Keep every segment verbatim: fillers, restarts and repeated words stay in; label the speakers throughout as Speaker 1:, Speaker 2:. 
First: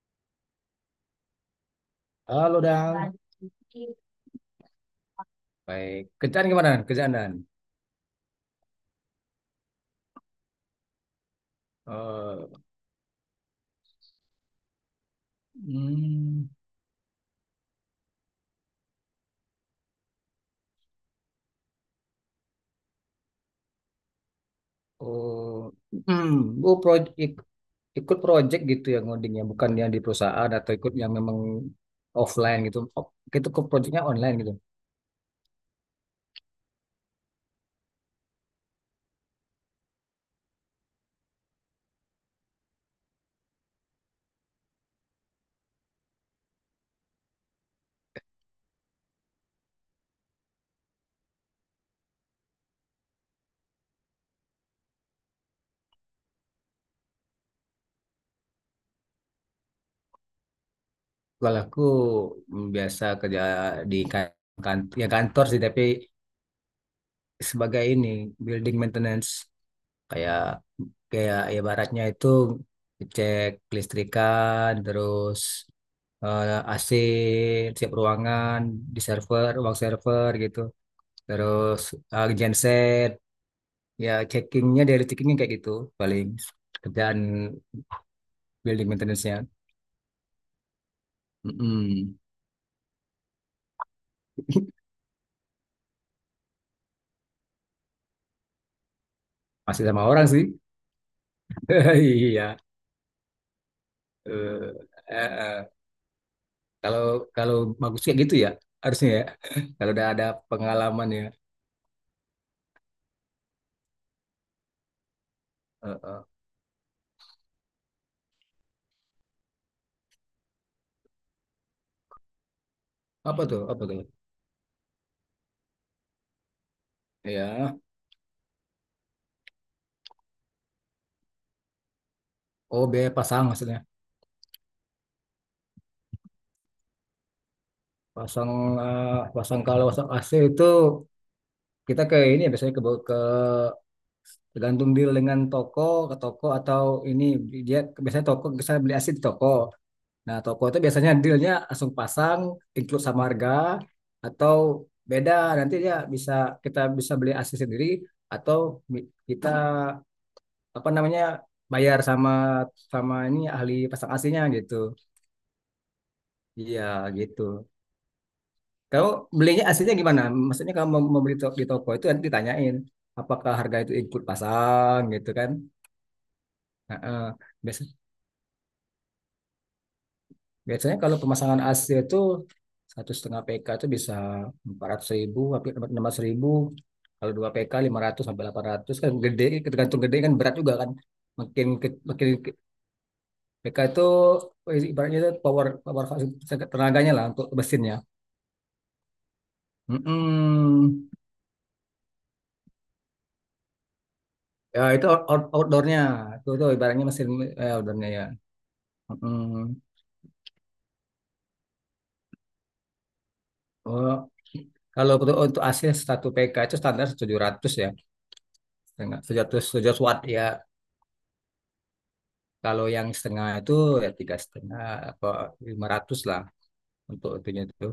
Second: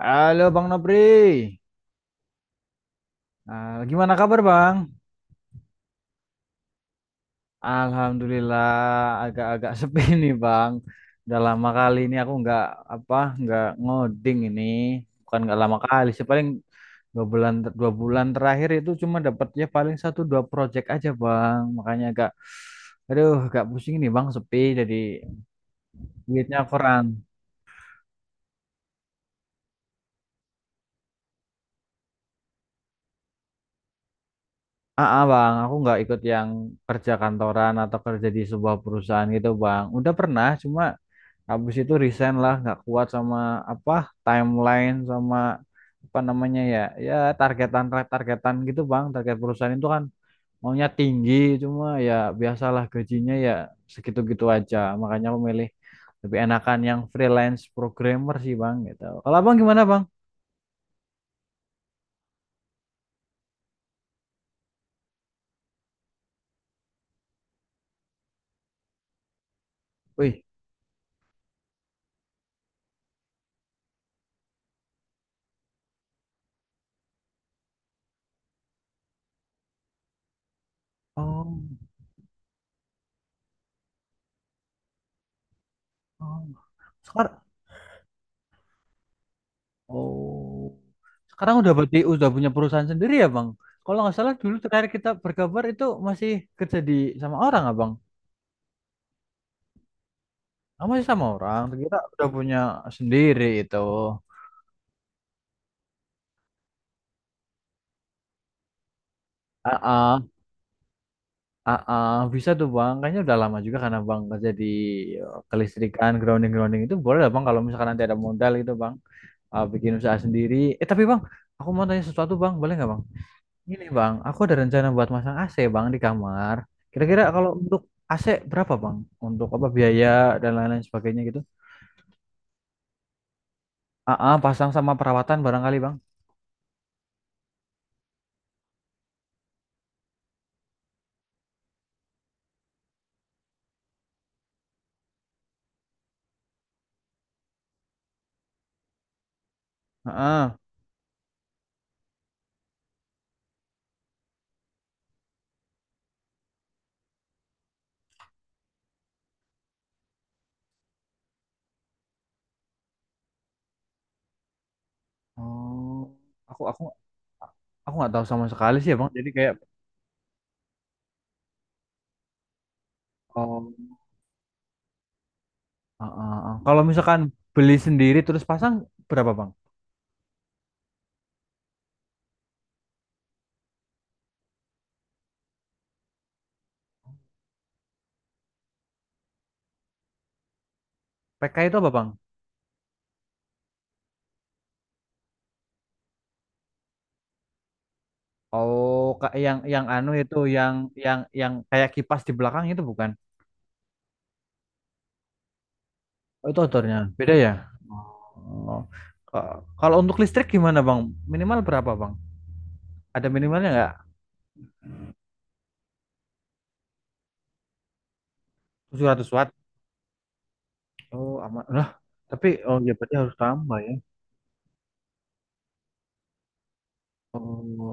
Speaker 1: Halo Bang Nopri.
Speaker 2: Halo Dang.
Speaker 1: Ah, gimana kabar Bang?
Speaker 2: Baik. Kerjaan gimana? Dan? Kerjaan Dan.
Speaker 1: Alhamdulillah agak-agak sepi nih Bang. Udah lama kali ini aku
Speaker 2: Eh,
Speaker 1: nggak apa nggak ngoding ini, bukan nggak lama kali sih paling
Speaker 2: hmm,
Speaker 1: dua bulan. Dua bulan terakhir itu cuma dapatnya paling satu dua project aja Bang. Makanya agak, aduh, agak pusing nih Bang, sepi jadi
Speaker 2: oh, hmm,
Speaker 1: duitnya
Speaker 2: bu proyek
Speaker 1: kurang.
Speaker 2: ik- Ikut proyek gitu ya ngodingnya, bukan yang di perusahaan atau ikut yang memang offline gitu. Oh, gitu, ke proyeknya online gitu.
Speaker 1: Ah, ah, Bang, aku nggak ikut yang kerja kantoran atau kerja di sebuah perusahaan gitu Bang. Udah pernah, cuma habis itu resign lah, nggak kuat sama apa timeline, sama apa namanya ya, ya targetan targetan gitu bang. Target perusahaan itu kan maunya tinggi, cuma ya biasalah gajinya ya segitu-gitu aja. Makanya aku milih lebih enakan yang freelance programmer sih bang gitu. Kalau abang gimana bang?
Speaker 2: Kalau aku hmm, biasa kerja di kantor, ya kantor sih, tapi sebagai ini building maintenance kayak
Speaker 1: Wih,
Speaker 2: kayak ya baratnya itu cek kelistrikan terus eh, A C, siap ruangan, di server ruang server gitu,
Speaker 1: oh,
Speaker 2: terus eh, genset, ya checkingnya dari checkingnya kayak gitu, paling
Speaker 1: oh,
Speaker 2: kerjaan
Speaker 1: sekarang.
Speaker 2: building maintenance-nya.
Speaker 1: Oh, sekarang udah berarti
Speaker 2: Mm-mm.
Speaker 1: udah punya perusahaan sendiri ya bang? Kalau nggak salah dulu terakhir kita berkabar itu masih kerja di, sama orang abang.
Speaker 2: Masih sama orang sih.
Speaker 1: Oh, masih sama orang, terkira udah punya
Speaker 2: Iya.
Speaker 1: sendiri itu.
Speaker 2: Eh, eh, eh. Kalau kalau bagus kayak gitu ya, harusnya ya,
Speaker 1: ah
Speaker 2: kalau udah
Speaker 1: ah
Speaker 2: ada pengalaman ya.
Speaker 1: ah, ah. Bisa tuh bang, kayaknya udah lama juga karena bang kerja di, eh,
Speaker 2: Eh,
Speaker 1: kelistrikan,
Speaker 2: eh.
Speaker 1: grounding-grounding itu boleh lah bang kalau misalkan nanti ada modal gitu bang. Eh, bikin usaha sendiri. Eh tapi bang, aku mau tanya sesuatu bang, boleh nggak bang?
Speaker 2: Apa tuh, apa
Speaker 1: Ini
Speaker 2: tuh?
Speaker 1: bang, aku ada rencana buat masang A C bang di kamar. Kira-kira kalau
Speaker 2: Ya,
Speaker 1: untuk A C berapa bang? Untuk apa biaya dan lain-lain sebagainya gitu?
Speaker 2: oh, biaya pasang maksudnya.
Speaker 1: Ah ah, pasang sama perawatan barangkali bang.
Speaker 2: Pasang eh, pasang, kalau pasang A C itu kita ke ini, ya biasanya ke, ke, tergantung deal dengan toko, ke toko atau ini, dia biasanya toko, bisa beli A C di toko.
Speaker 1: Ah,
Speaker 2: Nah,
Speaker 1: ah.
Speaker 2: toko itu biasanya dealnya langsung pasang, include sama harga, atau beda, nanti dia bisa, kita bisa beli A C sendiri atau bi- kita apa namanya, bayar sama sama ini ahli pasang A C-nya gitu.
Speaker 1: Oh, aku
Speaker 2: Iya,
Speaker 1: aku
Speaker 2: gitu.
Speaker 1: aku nggak tahu sama sekali sih ya
Speaker 2: Kau
Speaker 1: bang jadi kayak,
Speaker 2: belinya aslinya gimana? Maksudnya kalau mau, mau beli to- di toko itu nanti ditanyain apakah
Speaker 1: oh,
Speaker 2: harga itu ikut pasang gitu kan?
Speaker 1: ah, ah, ah. Kalau
Speaker 2: Nah,
Speaker 1: misalkan
Speaker 2: eh,
Speaker 1: beli
Speaker 2: biasa-
Speaker 1: sendiri terus pasang berapa bang?
Speaker 2: biasanya kalau pemasangan A C itu satu setengah P K itu bisa empat ratus ribu, hampir enam ratus ribu. Kalau dua P K, ratus sampai delapan ratus kan gede, tergantung gede kan berat juga kan.
Speaker 1: P K
Speaker 2: Makin
Speaker 1: itu apa
Speaker 2: ke-
Speaker 1: bang?
Speaker 2: makin ke- P K itu eh, ibaratnya itu power power tenaganya lah untuk mesinnya.
Speaker 1: Oh, ka- yang yang anu itu, yang
Speaker 2: Mm-mm.
Speaker 1: yang yang kayak kipas di belakang itu bukan?
Speaker 2: Ya itu out- out- outdoornya,
Speaker 1: Oh,
Speaker 2: tuh
Speaker 1: itu
Speaker 2: tuh
Speaker 1: outdoornya
Speaker 2: ibaratnya mesin
Speaker 1: beda ya.
Speaker 2: eh, outdoornya ya.
Speaker 1: Oh. Ka-
Speaker 2: Mm.
Speaker 1: Kalau untuk listrik gimana bang, minimal berapa bang, ada minimalnya nggak?
Speaker 2: Oh, kalau untuk untuk asli satu P K itu standar tujuh ratus ya, setengah
Speaker 1: tujuh ratus
Speaker 2: tujuh
Speaker 1: watt,
Speaker 2: ratus, tujuh ratus watt ya.
Speaker 1: oh aman lah. Tapi oh
Speaker 2: Kalau
Speaker 1: ya
Speaker 2: yang
Speaker 1: berarti harus
Speaker 2: setengah itu
Speaker 1: tambah ya.
Speaker 2: ya tiga setengah, apa, lima ratus lah untuk itunya itu.
Speaker 1: Oh,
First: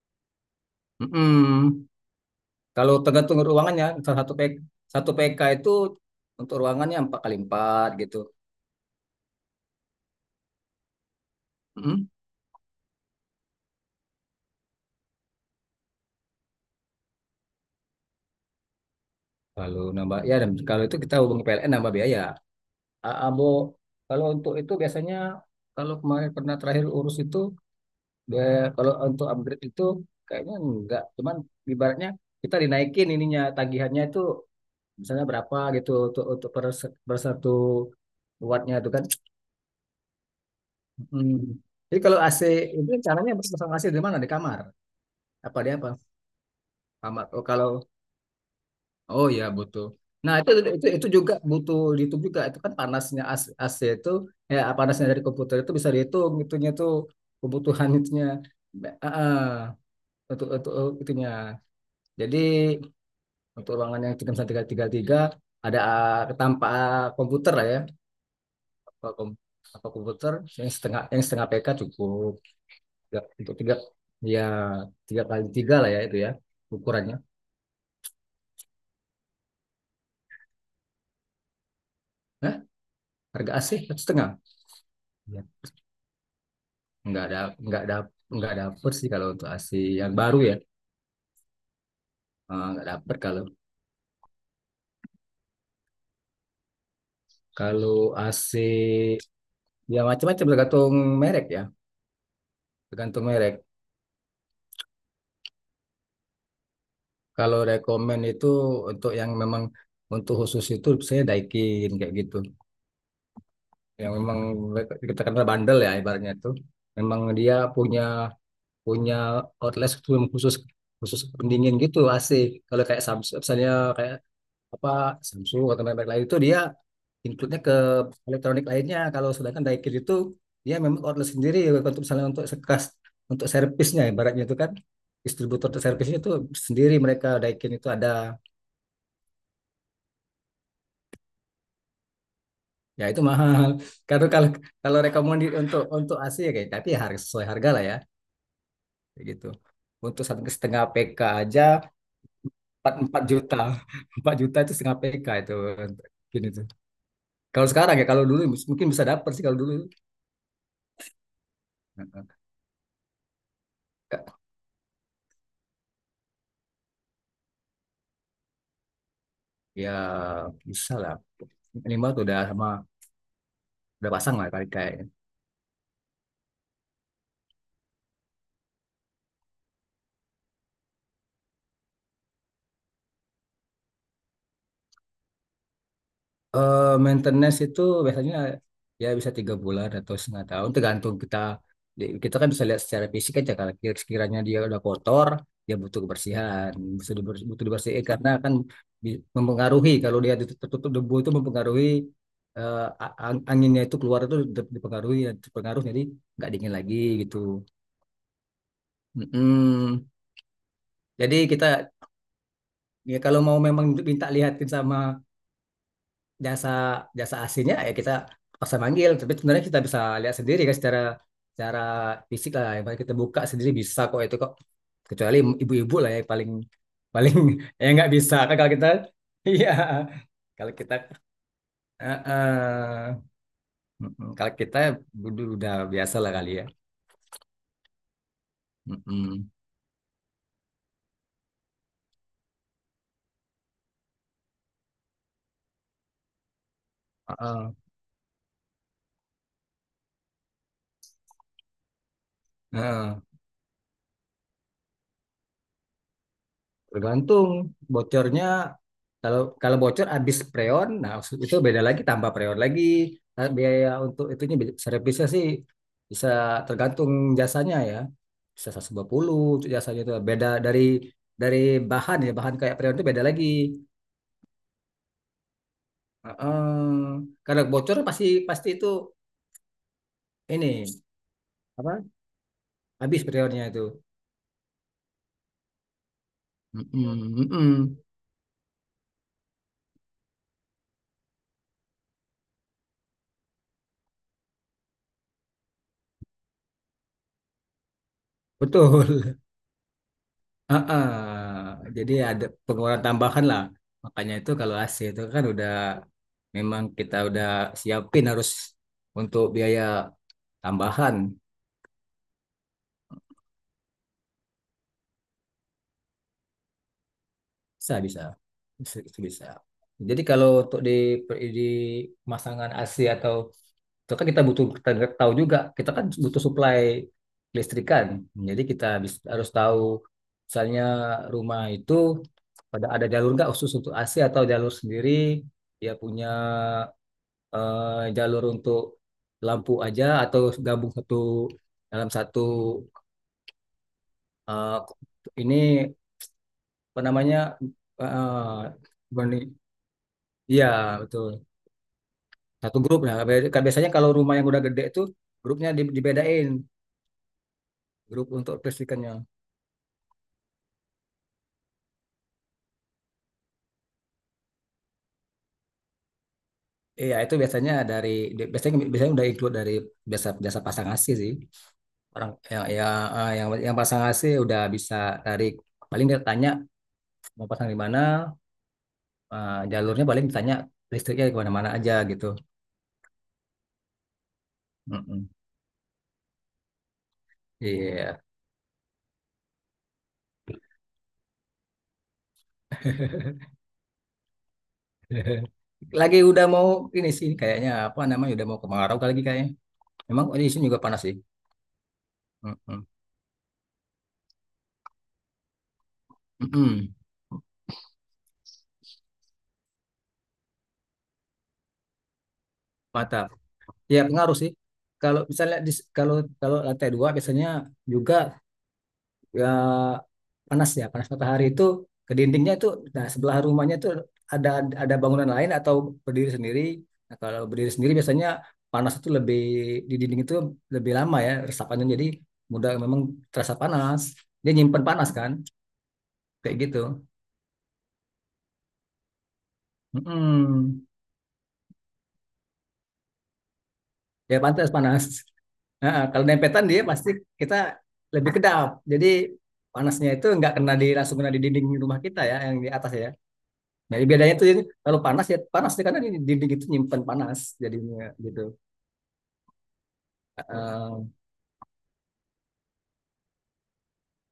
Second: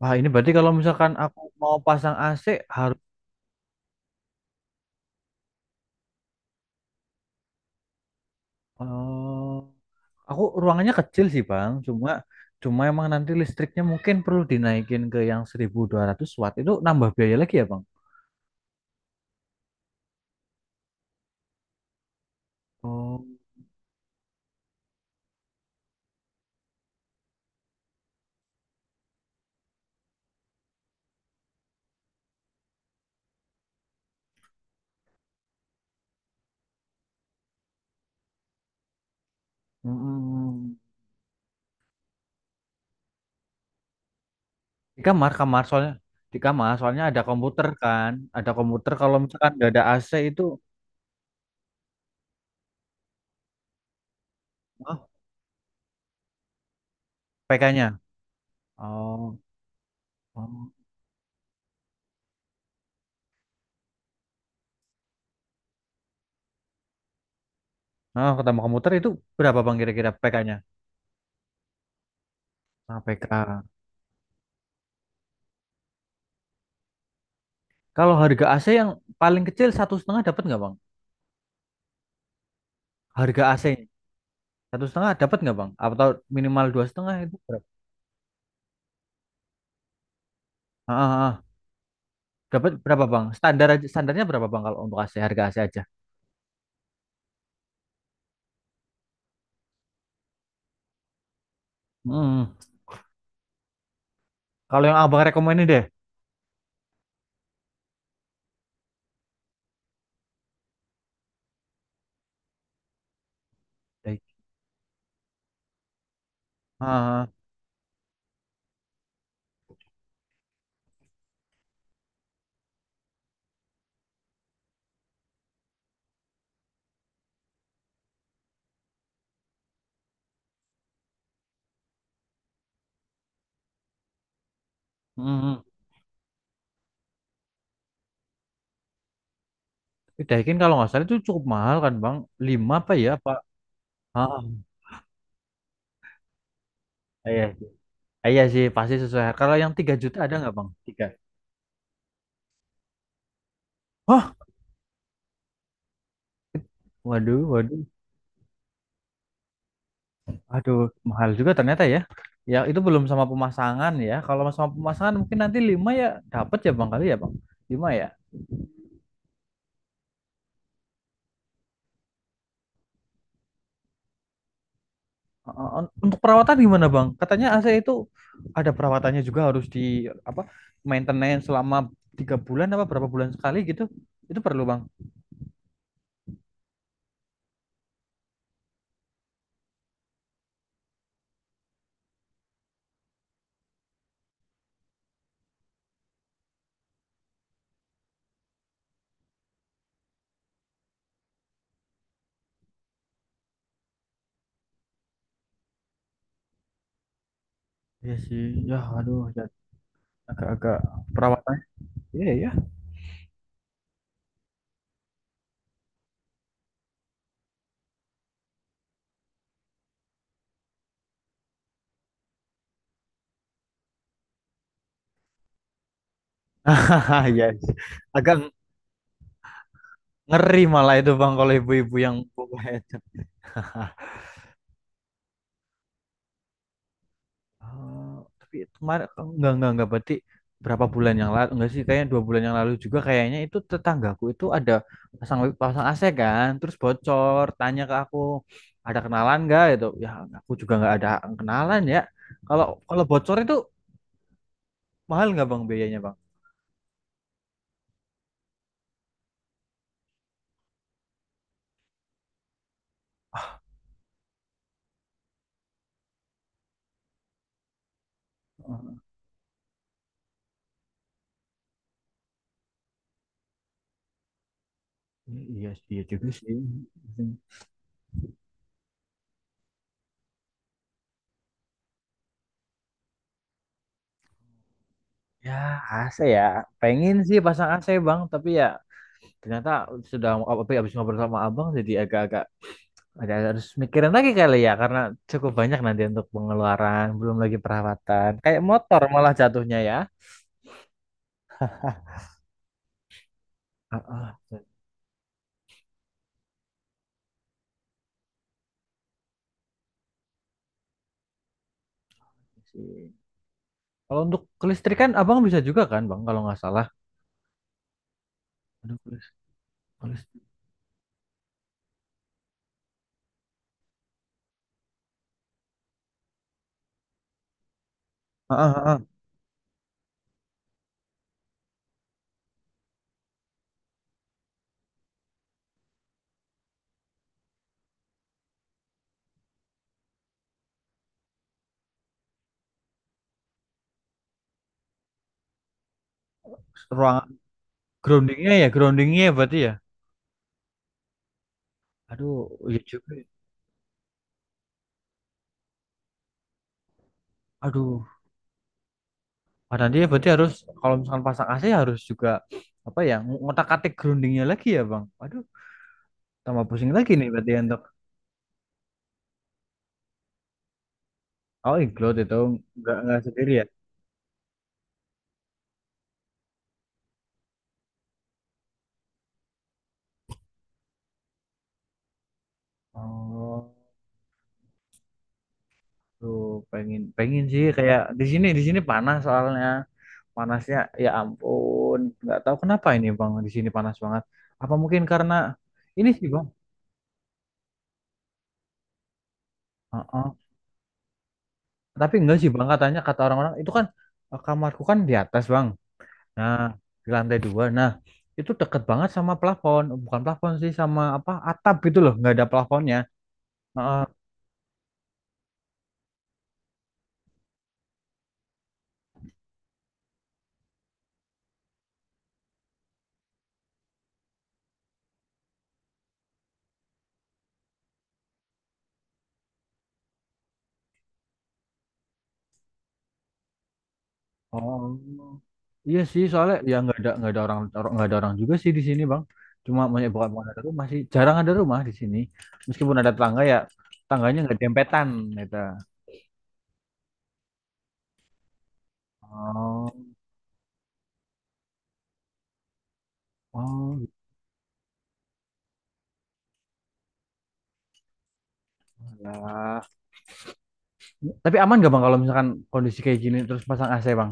Speaker 1: wah ini berarti kalau misalkan aku mau
Speaker 2: Mm-mm.
Speaker 1: pasang A C
Speaker 2: Kalau
Speaker 1: harus.
Speaker 2: tergantung ruangannya, salah satu P K, satu P K itu untuk ruangannya empat kali empat gitu.
Speaker 1: Oh, aku ruangannya kecil sih Bang,
Speaker 2: Mm.
Speaker 1: cuma, cuma emang nanti listriknya mungkin perlu dinaikin ke yang seribu dua ratus watt. Itu nambah biaya lagi ya Bang.
Speaker 2: Kalau nambah ya, dan kalau itu kita hubungi P L N, nambah biaya. A-
Speaker 1: Oh.
Speaker 2: Abo Kalau untuk itu biasanya, kalau kemarin pernah terakhir urus itu, dia, kalau untuk upgrade itu kayaknya enggak, cuman ibaratnya kita dinaikin ininya, tagihannya itu misalnya berapa gitu, untuk untuk per, se- per satu wattnya itu kan.
Speaker 1: Mm-mm.
Speaker 2: Hmm. Jadi kalau A C itu caranya pasang A C di mana? Di kamar?
Speaker 1: Di kamar,
Speaker 2: Apa
Speaker 1: kamar
Speaker 2: di apa?
Speaker 1: soalnya. Di kamar soalnya ada
Speaker 2: Kamar. Oh,
Speaker 1: komputer
Speaker 2: kalau,
Speaker 1: kan, ada komputer. Kalau
Speaker 2: oh ya
Speaker 1: misalkan nggak ada
Speaker 2: butuh.
Speaker 1: A C
Speaker 2: Nah,
Speaker 1: itu,
Speaker 2: itu itu itu juga butuh dihitung juga. Itu kan panasnya A C, A C itu, ya
Speaker 1: oh,
Speaker 2: panasnya dari komputer itu bisa dihitung itunya tuh,
Speaker 1: P K-nya.
Speaker 2: kebutuhan itunya. Eh,
Speaker 1: Oh,
Speaker 2: eh, untuk
Speaker 1: oh.
Speaker 2: untuk itunya. Jadi untuk ruangan yang tiga tiga tiga tiga, ada eh, tanpa komputer lah ya,
Speaker 1: Nah, ketambah komputer
Speaker 2: tanpa,
Speaker 1: itu
Speaker 2: kom-
Speaker 1: berapa Bang
Speaker 2: tanpa
Speaker 1: kira-kira
Speaker 2: komputer,
Speaker 1: P K-nya?
Speaker 2: yang setengah, yang setengah P K cukup
Speaker 1: Nah, P K.
Speaker 2: untuk tiga, ya tiga kali tiga lah ya itu ya ukurannya.
Speaker 1: Kalau harga A C yang paling kecil satu setengah dapat nggak Bang?
Speaker 2: Hah?
Speaker 1: Harga
Speaker 2: Harga
Speaker 1: A C
Speaker 2: A C satu setengah?
Speaker 1: satu setengah dapat
Speaker 2: Ya.
Speaker 1: nggak Bang? Atau minimal dua setengah
Speaker 2: Nggak
Speaker 1: itu
Speaker 2: ada
Speaker 1: berapa?
Speaker 2: nggak ada nggak dapet sih kalau untuk A C yang baru ya.
Speaker 1: Ah, ah, ah.
Speaker 2: Eh,
Speaker 1: Dapat
Speaker 2: nggak
Speaker 1: berapa
Speaker 2: dapet
Speaker 1: bang?
Speaker 2: kalau,
Speaker 1: Standar aja, standarnya berapa bang kalau untuk A C, harga A C aja?
Speaker 2: kalau A C ya macam-macam tergantung merek ya,
Speaker 1: Hmm.
Speaker 2: tergantung merek.
Speaker 1: Kalau yang abang rekomenin deh.
Speaker 2: Kalau rekomend itu untuk yang memang untuk khusus itu saya Daikin kayak gitu, yang
Speaker 1: Daikin.
Speaker 2: memang like, kita kenal bandel ya ibaratnya itu, memang
Speaker 1: Ah,
Speaker 2: dia punya punya outlet khusus, khusus pendingin gitu A C. Kalau kayak Samsung misalnya, kayak apa, Samsung atau merek lain itu dia include-nya ke elektronik lainnya, kalau sedangkan Daikin itu dia memang outlet sendiri, untuk misalnya untuk sekas, untuk servisnya ibaratnya itu kan,
Speaker 1: hmm.
Speaker 2: distributor untuk servisnya itu sendiri, mereka Daikin itu ada.
Speaker 1: Tapi Daikin kalau nggak salah itu cukup mahal kan bang? Lima apa
Speaker 2: Ya
Speaker 1: ya?
Speaker 2: itu
Speaker 1: Pak.
Speaker 2: mahal, karena
Speaker 1: Ah,
Speaker 2: kalau, kalau rekomendasi untuk untuk A C ya kayak, tapi ya harga
Speaker 1: iya
Speaker 2: sesuai
Speaker 1: sih.
Speaker 2: harga lah ya,
Speaker 1: Iya sih pasti sesuai.
Speaker 2: kayak gitu.
Speaker 1: Kalau yang tiga juta
Speaker 2: Untuk
Speaker 1: ada
Speaker 2: satu
Speaker 1: nggak bang?
Speaker 2: setengah
Speaker 1: Tiga.
Speaker 2: P K aja empat empat juta.
Speaker 1: Hah,
Speaker 2: Empat juta itu setengah P K itu gini tuh.
Speaker 1: waduh,
Speaker 2: Kalau
Speaker 1: waduh,
Speaker 2: sekarang ya, kalau dulu mungkin bisa dapat sih kalau dulu.
Speaker 1: aduh, mahal juga ternyata ya. Ya itu belum sama pemasangan ya. Kalau sama pemasangan mungkin nanti lima ya, dapat ya bang kali ya bang. Lima ya.
Speaker 2: Ya bisa lah. Minimal tuh udah sama, udah pasang lah kayak kayak
Speaker 1: Uh, Untuk perawatan gimana Bang? Katanya A C itu ada perawatannya juga, harus di apa, maintenance selama tiga bulan apa berapa bulan sekali gitu. Itu perlu Bang.
Speaker 2: Eh, maintenance itu biasanya ya bisa tiga bulan atau setengah tahun, tergantung kita di- kita kan bisa lihat secara fisik aja, kalau kira- sekiranya dia udah kotor, dia butuh kebersihan, butuh diber- butuh dibersihin, karena kan bi- mempengaruhi, kalau dia ditutup- tertutup debu itu mempengaruhi, eh, a- ang- anginnya itu keluar itu di- dipengaruhi ya, terpengaruh, jadi nggak dingin lagi gitu.
Speaker 1: Iya sih, ya aduh ya,
Speaker 2: Mm-mm.
Speaker 1: agak-agak
Speaker 2: Jadi
Speaker 1: perawatan.
Speaker 2: kita,
Speaker 1: Iya ya.
Speaker 2: ya kalau mau memang minta lihatin sama jasa, jasa aslinya ya kita paksa manggil, tapi sebenarnya kita bisa lihat sendiri kan secara secara fisik lah, yang paling kita buka sendiri bisa kok itu kok, kecuali ibu-ibu lah ya paling
Speaker 1: Iya,
Speaker 2: paling
Speaker 1: iya.
Speaker 2: ya nggak
Speaker 1: Agak
Speaker 2: bisa kan kalau kita. Iya,
Speaker 1: ngeri
Speaker 2: kalau kita
Speaker 1: malah itu Bang kalau ibu-ibu yang
Speaker 2: eh,
Speaker 1: buka headset.
Speaker 2: eh, mm, mm. kalau kita udah, udah biasa lah kali ya.
Speaker 1: Oh, tapi
Speaker 2: Mm,
Speaker 1: kemarin
Speaker 2: mm.
Speaker 1: enggak enggak enggak, berarti berapa bulan yang lalu, enggak sih kayaknya, dua bulan yang lalu juga kayaknya itu, tetanggaku itu ada pasang pasang A C kan, terus bocor
Speaker 2: Heeh.
Speaker 1: tanya ke aku ada kenalan enggak itu ya. Aku juga enggak ada kenalan ya. Kalau, kalau
Speaker 2: Heeh.
Speaker 1: bocor itu mahal enggak bang biayanya bang?
Speaker 2: Tergantung bocornya, kalau, kalau bocor habis preon, nah itu beda lagi, tambah preon lagi. Nah, biaya untuk itunya beda-, servisnya sih bisa tergantung jasanya ya. Bisa
Speaker 1: Oh,
Speaker 2: seratus lima puluh untuk jasanya, itu beda dari dari bahan ya, bahan kayak preon itu beda lagi.
Speaker 1: iya sih, iya juga sih.
Speaker 2: Heeh. Karena bocor pasti, pasti itu ini apa? Habis preonnya itu.
Speaker 1: Ya A C ya,
Speaker 2: Mm-mm,
Speaker 1: pengen sih pasang A C
Speaker 2: mm-mm.
Speaker 1: bang, tapi ya ternyata, sudah, tapi habis ngobrol sama abang jadi agak-agak ada harus mikirin lagi kali ya, karena cukup banyak nanti untuk pengeluaran, belum lagi perawatan. Kayak motor
Speaker 2: Betul.
Speaker 1: malah jatuhnya ya.
Speaker 2: Heeh. Jadi ada pengeluaran tambahan lah.
Speaker 1: Ah,
Speaker 2: Makanya
Speaker 1: ah,
Speaker 2: itu
Speaker 1: jadi
Speaker 2: kalau A C itu kan udah, memang kita udah siapin harus untuk biaya tambahan.
Speaker 1: sih. Kalau untuk kelistrikan abang bisa juga kan bang kalau nggak salah.
Speaker 2: Bisa, bisa. Bisa,
Speaker 1: Aduh,
Speaker 2: itu
Speaker 1: kelis-
Speaker 2: bisa. Jadi
Speaker 1: kelis-
Speaker 2: kalau untuk di di pemasangan A C atau itu kan kita butuh, kita tahu juga, kita kan butuh supply listrikan.
Speaker 1: ah,
Speaker 2: Jadi
Speaker 1: ah,
Speaker 2: kita
Speaker 1: ah.
Speaker 2: bis- harus tahu misalnya rumah itu pada ada jalur nggak khusus untuk A C atau jalur sendiri, dia punya eh, jalur untuk lampu aja atau gabung satu dalam satu eh, ini apa
Speaker 1: Ruangan,
Speaker 2: namanya
Speaker 1: groundingnya ya,
Speaker 2: eh,
Speaker 1: groundingnya ya berarti ya.
Speaker 2: iya betul,
Speaker 1: Aduh,
Speaker 2: satu
Speaker 1: iya
Speaker 2: grup
Speaker 1: juga
Speaker 2: ya.
Speaker 1: ya.
Speaker 2: Kayak biasanya kalau rumah yang udah gede itu grupnya di- dibedain
Speaker 1: Aduh,
Speaker 2: grup untuk listrikannya.
Speaker 1: Pak Dandi ya berarti harus, kalau misalkan pasang A C harus juga apa ya, ngotak-atik groundingnya lagi ya bang. Aduh, tambah pusing lagi
Speaker 2: Iya,
Speaker 1: nih
Speaker 2: itu
Speaker 1: berarti
Speaker 2: biasanya
Speaker 1: untuk.
Speaker 2: dari biasanya biasanya udah include dari biasa biasa pasang A C sih,
Speaker 1: Oh, include
Speaker 2: orang
Speaker 1: itu,
Speaker 2: yang yang
Speaker 1: nggak nggak
Speaker 2: eh, yang,
Speaker 1: sendiri ya.
Speaker 2: yang pasang A C udah bisa tarik, paling dia tanya mau pasang di mana, eh, jalurnya paling tanya listriknya kemana-mana aja gitu.
Speaker 1: Oh.
Speaker 2: Mm-mm.
Speaker 1: Tuh, pengen pengen sih, kayak
Speaker 2: Iya.
Speaker 1: di sini, di sini panas soalnya. Panasnya ya ampun nggak tahu kenapa ini bang di sini panas banget, apa mungkin karena ini
Speaker 2: Lagi
Speaker 1: sih
Speaker 2: udah
Speaker 1: bang.
Speaker 2: mau ini sih kayaknya apa namanya, udah mau kemarau kali lagi kayaknya. Memang
Speaker 1: Heeh.
Speaker 2: di sini juga panas sih.
Speaker 1: Tapi enggak sih bang,
Speaker 2: Mm-mm.
Speaker 1: katanya kata orang-orang itu kan, eh, kamarku kan di atas bang, nah,
Speaker 2: Mm-mm.
Speaker 1: di lantai dua, nah, itu deket banget sama plafon, bukan plafon sih, sama apa, atap gitu loh, nggak ada plafonnya.
Speaker 2: Mantap.
Speaker 1: Heeh.
Speaker 2: Ya pengaruh sih. Kalau misalnya di, kalau, kalau lantai dua biasanya juga ya, panas ya, panas matahari itu ke dindingnya itu, nah sebelah rumahnya itu ada ada bangunan lain atau berdiri sendiri, nah, kalau berdiri sendiri biasanya panas itu lebih di dinding itu lebih lama ya resapannya, jadi mudah memang terasa panas, dia nyimpen panas kan,
Speaker 1: Oh, iya sih soalnya
Speaker 2: kayak
Speaker 1: ya
Speaker 2: gitu.
Speaker 1: nggak ada, nggak ada orang, orang- nggak ada orang juga sih di sini bang. Cuma banyak, bukan bukan ada
Speaker 2: Mm-mm.
Speaker 1: rumah sih, jarang ada rumah di sini. Meskipun ada tetangga ya, tangganya
Speaker 2: Ya
Speaker 1: nggak
Speaker 2: pantas panas.
Speaker 1: dempetan gitu.
Speaker 2: Nah, kalau dempetan dia pasti kita lebih kedap, jadi
Speaker 1: Oh,
Speaker 2: panasnya itu nggak kena, di langsung kena di dinding rumah kita ya yang di atas ya.
Speaker 1: oh
Speaker 2: Nah,
Speaker 1: gitu
Speaker 2: bedanya tuh, kalau panas ya panas dia, karena ini dinding itu nyimpan panas jadinya gitu.
Speaker 1: ya.
Speaker 2: Eh,
Speaker 1: Tapi aman gak bang kalau misalkan kondisi kayak gini terus pasang A C bang?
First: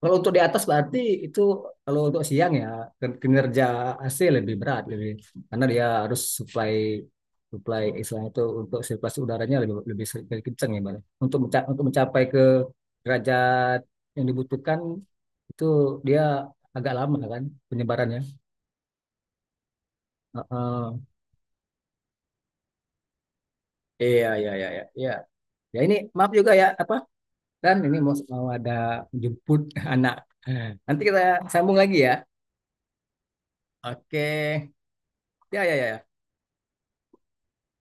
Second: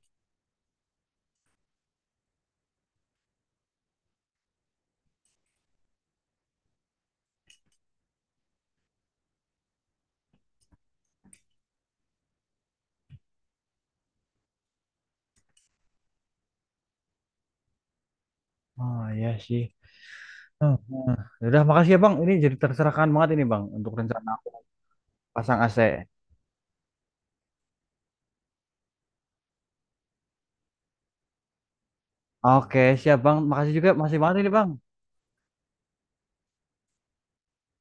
Speaker 2: Kalau untuk di atas berarti itu, kalau untuk siang ya kin- kinerja A C lebih berat lebih, karena dia harus supply supply istilahnya itu untuk sirkulasi udaranya lebih lebih, se- lebih kencang ya Mbak. Untuk menca- untuk mencapai ke derajat yang dibutuhkan itu, dia agak lama kan penyebarannya.
Speaker 1: Oh iya sih.
Speaker 2: Eh,
Speaker 1: Hmm.
Speaker 2: eh.
Speaker 1: Hmm. Ya udah, makasih ya bang. Ini jadi tercerahkan banget ini bang untuk
Speaker 2: Iya,
Speaker 1: rencana aku
Speaker 2: iya, iya, iya, iya.
Speaker 1: pasang A C.
Speaker 2: Ya ini maaf juga ya apa, Dan ini mau, mau ada jemput anak. Nanti kita sambung lagi ya.
Speaker 1: Oke siap bang. Makasih juga masih
Speaker 2: Oke.
Speaker 1: banget ini bang.
Speaker 2: Ya, ya, ya.